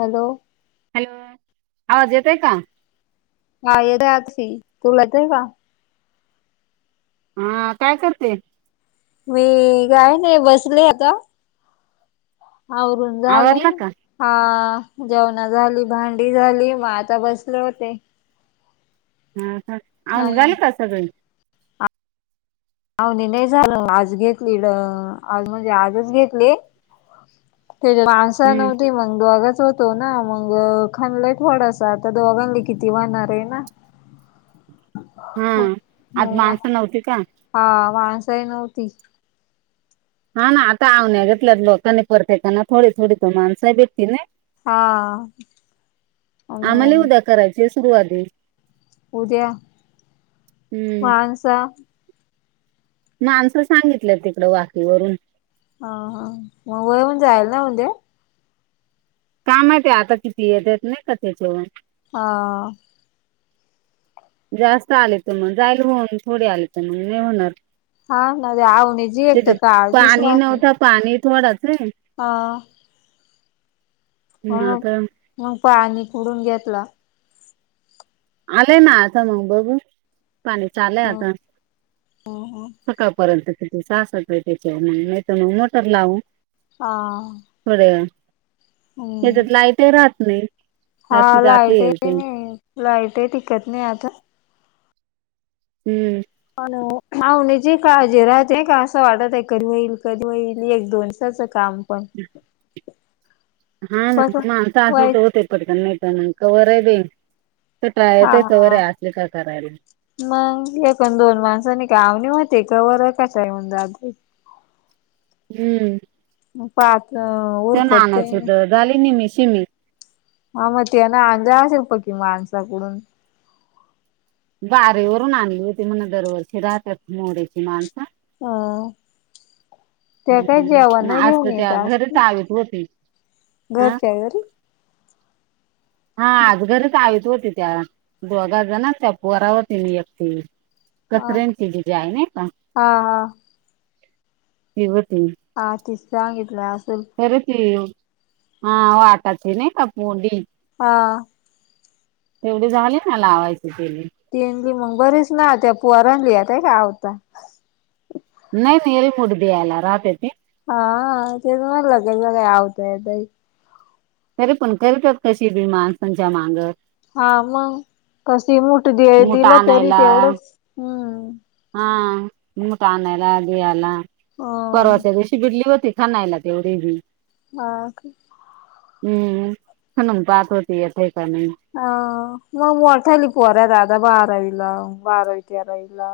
Hello hello आवाज येतोय का? हा येतोय [unintelligible] तुला [unintelligible] का? हा काय करते? मी काय नाय बसली आता आवरून झालं आवरला का हा जेवणं झाली भांडी झाली म आता बसले होते हा का हा. अवनी झाली का सगळी? अवनी नाही झालं आज घेतली [unintelligible] आज म्हणजे आजच घेतली त्याची माणसं हम्म नव्हती मग दोघंच होत तो ना मग खणलय थोडासा आता दोघांनी किती व्हणार आहे ना हम आज हो माणसं नव्हती का? हा माणसंही नव्हती हा ना आत्ता [unintelligible] [unintelligible] होतो ना परत येताना थोडी थोडी त माणसं भेटती नही हा अ आमालाही उद्या करायची आहे सुरुवा [unintelligible] उद्या हम्म माणसा माणसं सांगितले तिकडे वाकी वरून हा हा मग वळवून जाईल ना उद्या का माहिती आता किती येत्यात नाय का त्याच्यावर हा जास्त आले तर मग जाईल होऊन थोडे आले तर मग नाही होणार हा ना [unintelligible] जी एक तर तिथे काळजीच पाणी राहती नव्हतं पाणी थोडसं हे हा हम्म, मग आता मग पाणी कुडून घेतला आले ना आत्ता मग बघू पाणी चालय आता सकाळपर्यंत त्याची [unintelligible] नाहीतर मग मोटर लावू हा थोड्या वेळा हम्म त्याच्यात लाईटही राहत नाही सारखी जाते येते लाईटही टिकत नई आता हम अन अवनीचीही काळजी राहती नाही का असं वाटत आहे कधी होईल कधी होईल एक दोनसाच काम पण हा हा बघ म्हणता वाईट आपले [unintelligible] पटकन नाही तर मग कवरइ देईल कटाळा हा येतोय तवर हा हे [unintelligible] करायला मग एक अन् दोन माणसांनी काय अवनी होते कवर [unintelligible] येऊन जातो हम्म पाहा आपलं त्या ऊरकतई नानाची नाही तर झाली निमी शिम्मी हा मग ते ना अंजा असेल पण ती माणसाकडून बारीवरून आणली होती म्हण दरवर्षी राहत्यात मोडीची माणसं हा त्या काय जेवाण हम्म आज तर घेऊन येत त्या घरीच असते आवीत होती हा घरच्या घरी हा आज घरच आयत होती त्या- दोघाजणांच्या पोरा होती मी एकटी अ कचऱ्यांची जिजाई नाई का?, हा हा ती होती. आ तिस सांगितलं आसल. खरतेयो आ वाटाची नाहीका पूडी? आ एवढी झालीत ना लावायची तेले. तेनली मंग बरेच ना त्या पोराणला येताहावता. नाइ नाइ रेमुरड्याला राहाता ते. आ तेच म्हणलं कसकाय आवतायतय? तरीपण करतात कशी बी मानसांच्या माग- हा मंग, कशी मूठ दिया मूठ दिला तरी आणायला तेवढंच- हम्म- हा मूठ आणायला दियाला अ परवाच्या दिवशी बिडली होती. खनायला तेवढेबी- हा-का? हम्म खणून पाहात होती येतेयका नाही. ह- मग मोठाली पोरा आता बारावीला बारावी तेरावीला.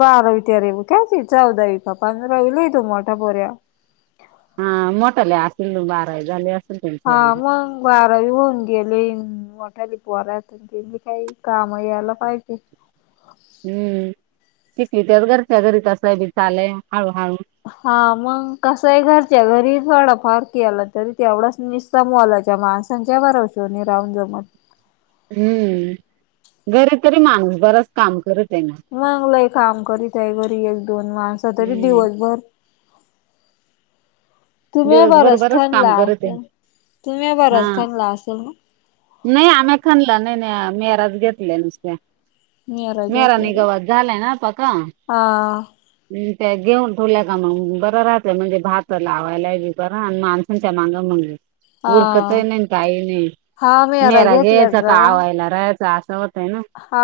बारावी तेरावी कयाची, चौदावि का पंधरावीलाये तो मोठा पोऱ्या. हा मोठाले असतील मंग बारावि झाले अस हा मंग. बारावी होऊन गेलीन, मोठाली पोरा असतात तेला काही काम यायला पाहिजे. हम्म शिकवीत्यात घरच्या घरी तसं बी चालाया हळू हळू. हा मंग कसाय घरच्या घरी थोडा फार केला तरी ते एवढाच निस- त्या मोलाच्या माणसांच्या भरोशावर नई राहून जमत. हम्म, घरी तरी माणूस बराच काम करतय ना? मंग लय काम करीतय घरी एक दोन माणस तरी हम्म दिवसभर- तुम्या दिवसभर बरच खनला काम करत आहे असेल, तुम्या बरच खनल असेल ना? नही आम्या खनल् नाही नाही, मेहराज घेतल्या नुसत्या. मिरा मेरा घेतल्या का निगवत झालाय ना पका- हा अम त्या घेऊन ठूल्या का मग बरं राहतंय म्हणजे भाताला लावला [unintelligible] बी बरा आन माणसांच्या मांग मग उरकतय हा नाईन काही नाही हा मिरा मेरा घेतल्या घ्यायचा का आवायला राहायचा असं होत. होत ना [unintelligible] हा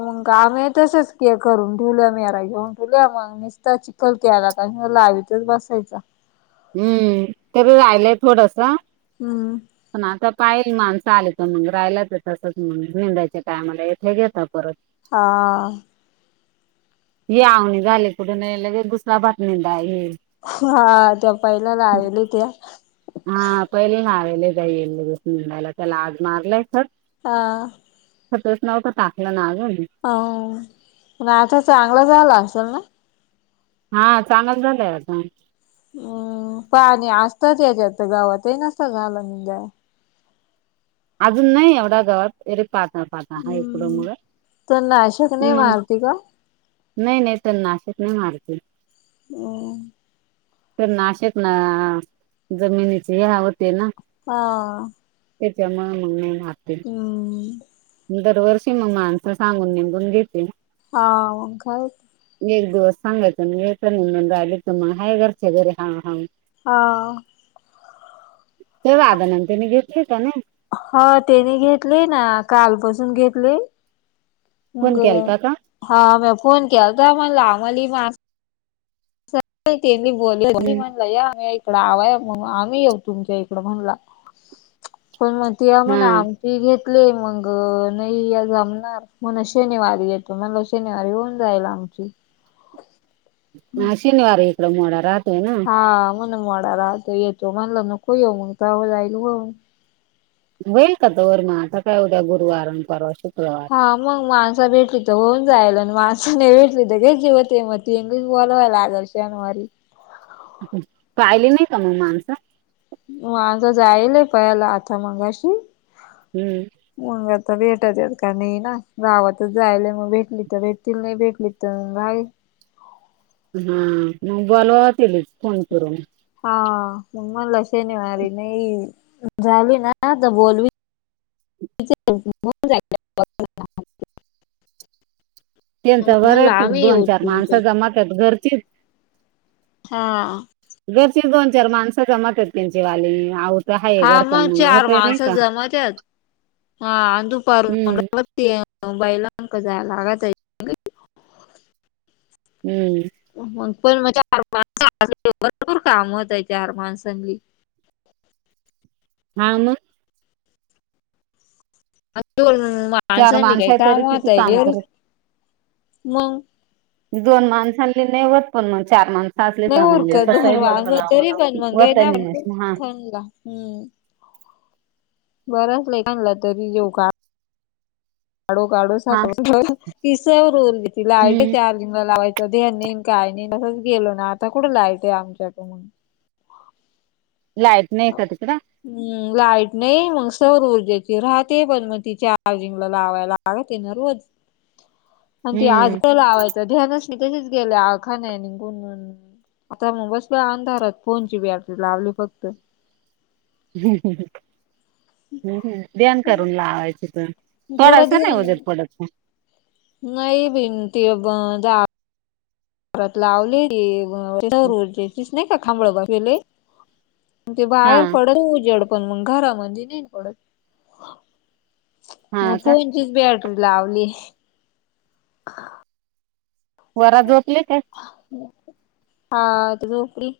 मंग आम्याय तसच के करून ठेवल्या मेरा घेऊन ठूल्या मग निस्ता चिखल केला काय ह्यो लावीतच बसायचा. हम्म तरी राहिलंय थोडासा. हम् पण आता पाहिल माणसं आले तर मंग, राहियलच त तसच मंग निेंदाच्या टायमाला येतंय घेता परत. अ या आवणी झाले कुठ नाही लगे दुसरा बातमी दाहे [unintelligible] हा-त्या पहिल्याला आली त्या. हा पहिले मारले त्या येईल दसडायला [unintelligible] त्याला आज मारलंय तर- आ खतच नवत टाकलं ना अजून हाओ, पण आता चांगला झाला असल ना? हा [unintelligible] झालंय आता हा पहा आणि असतच याच्यात गावातही नसत झालं [unintelligible] अजून नाही एवढा गावात [unintelligible] [unintelligible] आता आहे कुढ हम्म मूढ तर नाशक नाही मग मारती का नाही नाही तर नाशिक नाही मारती [inaudible] तर नाशिकना जमिनीचे ह्या होती ना हा त्याच्यामुळे मग नही मारती हम दरवर्षी मग माणसं सांगून निंदून घेती ना हा काय ओ? एक दिवस सांगायचं अन् यायचं नाही निंदायले तर मग आहे घरचे घरी हा हांग हा तेव्हा [unintelligible] मी दिसली की नाही? ह तेनी घेतली ना कालपासून घेतली मग फोन केलता का हा मग फोन केलता म्हणलं मग [unintelligible] तिनी बोललं [inaudible] म्हणलं या [unintelligible] इकड आवाया म्हणून आम्ही येऊ तुमच्या इकड म्हणला पण मग तिला म्हणे आम ती घेतली मग नही य जमणार म्हण शनिवारी येतो म्हणलं श शनिवारी होऊन जाईल आमची हा शनिवार इकडं मोडा राहतोय ना हा म्हणे मोडा राहतो येतो म्हणलं नको येऊ मग जाओ जाईल होऊन होईल का तवर मग आता काय उद्या गुरुवार आणि परवा शुक्रवार हा मग माणसं भेटली तर होऊन जाईन अन् माणसं नाही भेटली तर घे की मग ते तीन दिस बोलवाय लागल शनवारी पाहिली नाही का मग माणसं? माझा जायेल आहे आता मघाशी हम्म मग आता भेटत्यात का नाही ना गावातच जायेल आहे मग भेटली तर भेटतील नाही भेटली तर त आहे हा मग बोलावावा तिलेच फोन करून हा मग म्हणलं शनिवारी नाही झाली ना तर बोलाविल [inaudible] तिची [inaudible] होवून जाईल ते म्हणता म्हणलं बरं [unintelligible] आम्ही दोन येऊ चार माणसं तुमच्यात जमत्यात घरचीच हा घरचीच दोन चार माणसं जमत्यात त्यांची वाली औत हा मग चार माणसं जमत्यात हा अन् दुपारहून हम्म मग [inaudible] त्या बाईला [inaudible] जायला लागतंय हम्म पण मग चार [inaudible] माणसांनी भरपूर काम होतय चार माणसांनी हा मग आता दोन चार माणसांनी माणसं काही आहे काम तरी किती होताय काम का करत [inaudible] मग दोन माणसांनी नाही होत पण मग चार माणस नाही उरकत दोन [unintelligible] तरी पण मग वतनी मशीन हा [inaudible] हम बराच लय आनला [unintelligible] का काडोकाडून हा [unintelligible] हम्म त्यांला लावायचं ध्यान नाही, न काय नाही, तसच गेलो ना, आता कुठे लावायचय आमच्याकडून? लाईट, नायका तिकडं? हम्, लाईट नाही मग सौर ऊर्जेची राहते, पण म ती चार्जिंगला लावायला लावते ना रोज? आणि ती हम्म आजकाल आवायचं ध्यानच नाही तशीच गेले अखान आणि निघून आत्ता म, बसलोय अंधारात, फोनची बॅटरी लावली फक्त हम्म, हम्म, हम्म, हम्म, ध्यान करून लावायची त कुड थोडासा नाय ध्यान आहे उजेड पडत म नाही भिंती ब जा परत लावलेले [unintelligible] तेच नाही का खांबळ बाजलेले ते हा बाहेर पडतो उजेड, पण मग घरामध्ये नाही पडत. म हा का फोनचीच बॅटरी लावली पोरा झोपले काय? हा, ते झोपले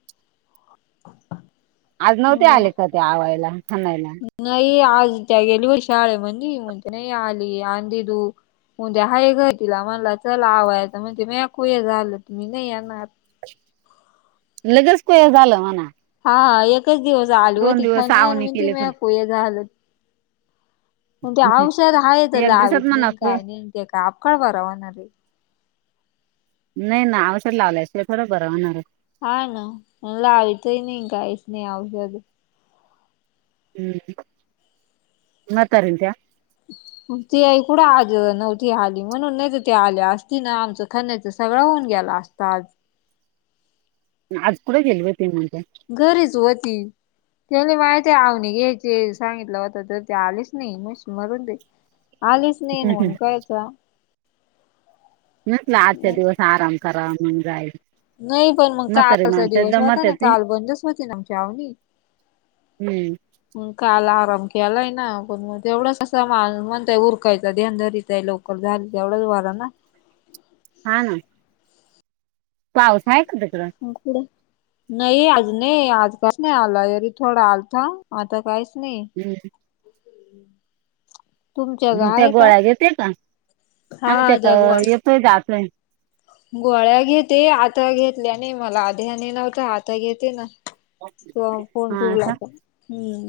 आज नव्हते आले का, ते आवायला, खनायला? नाही आज त्या गेल्यावर्षी आल्या म्हनली, मग त्या नाय आली, आंदी तू उद्या हाय घरी, तिला म्हणलं चल आवाय, त म्हणते [unintelligible] झालं की मी नाही येणार लगेच कोय झालं म्हणा हा एकच दिवस आली दोन होति दिवस आवणी केले [unintelligible] झालं मग ते औषध हाय त एक दिवसात लावीत म्हणा लीन काय लीन ते काय आपकाय बरा होणारये नाय ना, औषध लावल्याशिवाय, थोडाच बरा होणार हाय? हा, ना, म लावीतई नाय, कायीचं नाही, औषध हूं, म्हातारीन त्या [inaudible] तुमची आई, कुठं आज नव्हती आली, म्हणून नाय ती, आली असती ना, आमचं खनायचच सगळं होऊन गेलं असतं आज. आज कुठं गेली होती म्हणते? घरीच व्हती त्याले माहिते आवनी घ्यायचे, सांगितलं होत, त ते आलेच नाही, मूस मरून दे. आलीच नाही न, मग कायचा? म्हटलं आजच्या दिवस आराम कराव, मग जाईल नाही पण मग म्हातारी कालचा माणसं दिवस दमत होता ना, येते काल बंदच होती ना आमची आवनी. हम्म मग काल आराम केलाय ना, पण तेवढच कसं म्हणतंय उरकायच धनधरीतय लोक मग झालं तेवढाच वारा ना? हा, न पाऊस, हाय का तिकडं? मग कुठ? नई, आज नाई, आज कसं नाय आला, यरी थोडा आलता, आता काहीच नाही. हम् [inaudible] ग हुम्म त्या आहे का गोळ्या घेते का, हा आमच्याक त्या गोळ्या येतोय डाकन? गोळ्या घेते, आता घेतल्या नाही, मला आत हयाने नव्हता, आता घेते ना तुव्हा फोन ठिवला की हम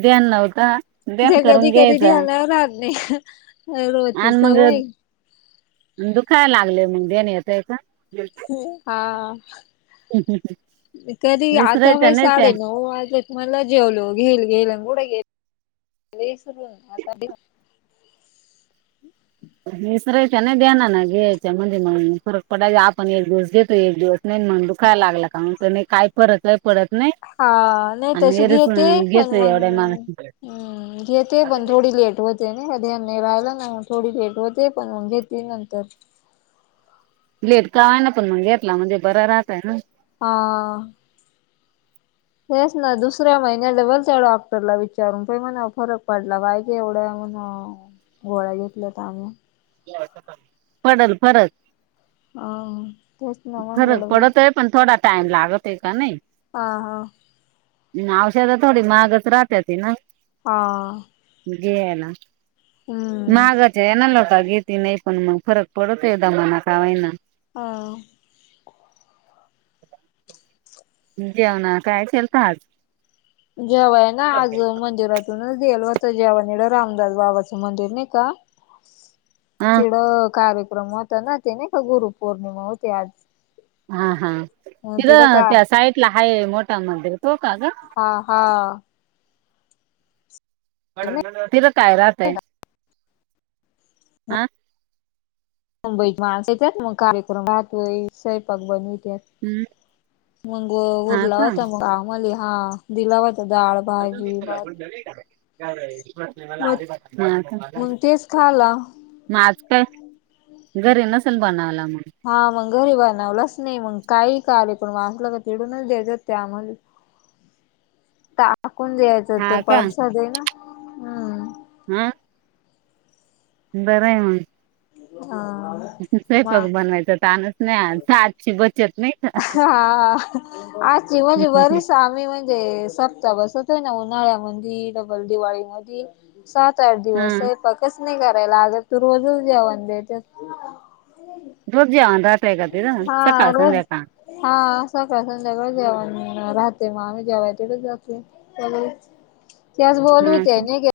ध्यान नव्हता देण करून कधी कधी घ्यायचा ध्यानही राहत नाही रोजची सवय दुखाय लागले मग ध्यान येतय का? हा कधी आता विसरायच्या बाई नाही त्या साडे नऊ वाजलेत मला जेवलो व घेईल घेईल अन् कुठं गेली? गेली इसरून आता [inaudible] विसऱ्याच्या नई देणार ना घ्यायच्या म्हणजे मग फरक पडा आपण एक दिवस घेतो एक दिवस नई ना मग दुखाय लागला का म्हनतो नाही काय फरक ही पडत नई हा नाही तशी घेते पण एवढ्या माणस मग घेते पण थोडी लेट हो ते नाही का ध्यान नाही राहिला ना मग थोडी लेट होते पण मग घेते नंतर लेट का [unintelligible] पण मग घेतला म्हणजे बरं राहतय ना हां हेच ना दुसऱ्या महिन्याला डबल त्या डॉक्टरला विचारून पाय म्हणाव फरक पडला पाह्य एवढं म्हणाव गोळ्या घेतल्यात आम्ही [unintelligible] पडल फरक अं फरक पडतोय पण थोडा टाइम लागतोय का नई हा हा अन् औषध थोडी महागच राहत्या तीना हा घे ना हम्म महागाचे [unintelligible] का घेती नाही पण मग फरक पडतोया दमान का व्हइना हा जेवणा काय केलंत आज? जेवाया ना आज मंदिरात तिथूनच देल व्हतं जेवन इडं रामदास बाबाच मंदिर नई का हा तिड कार्यक्रम होता ना ते नाही का गुरु पौर्णिमा होती आज हा हा तिड तिथं का त्या साईटला हाये मोटा मंदिर तो का ग? हा हा तिध काय राहतय? आ मुंबईची माणसं येतात मग कार्यक्रम राहतोय सयपाक बनवित्यात मग हा उरला का होता मग आम्हाली हा दिला होता दाळ अजून बी तिला म्हटलं नाही का [unintelligible] [unintelligible] मग हा का मग तेच खाला मग आज काय? घरी नसल बनवला मग हा मग घरी बनवलाच नाही मग काही कार्यक्रम आसला का तिडूनच देतेत त्या आम्हाले हं टाकून द्याय हा का ह बरंय मग हा सयपाक बनवायचा तानच नाही आज [unintelligible] ची बचत नाही का? हा आजची म्हणजे बरीच आम्ही म्हणजे ते सप्त्या बसतोय ना उन्हाळ्यामधी डबल दिवाळी मधी सात आठ दिवस हा सयपाकच नाही कराय लागत रोजच जेवन देत्यात रोजजे अंधार. हा रोज हा संध्याकाळी जेवन राहते मग आम्ही जेवाय तिथं जातो. त्याच बोलू हा ते नाही गे [unintelligible]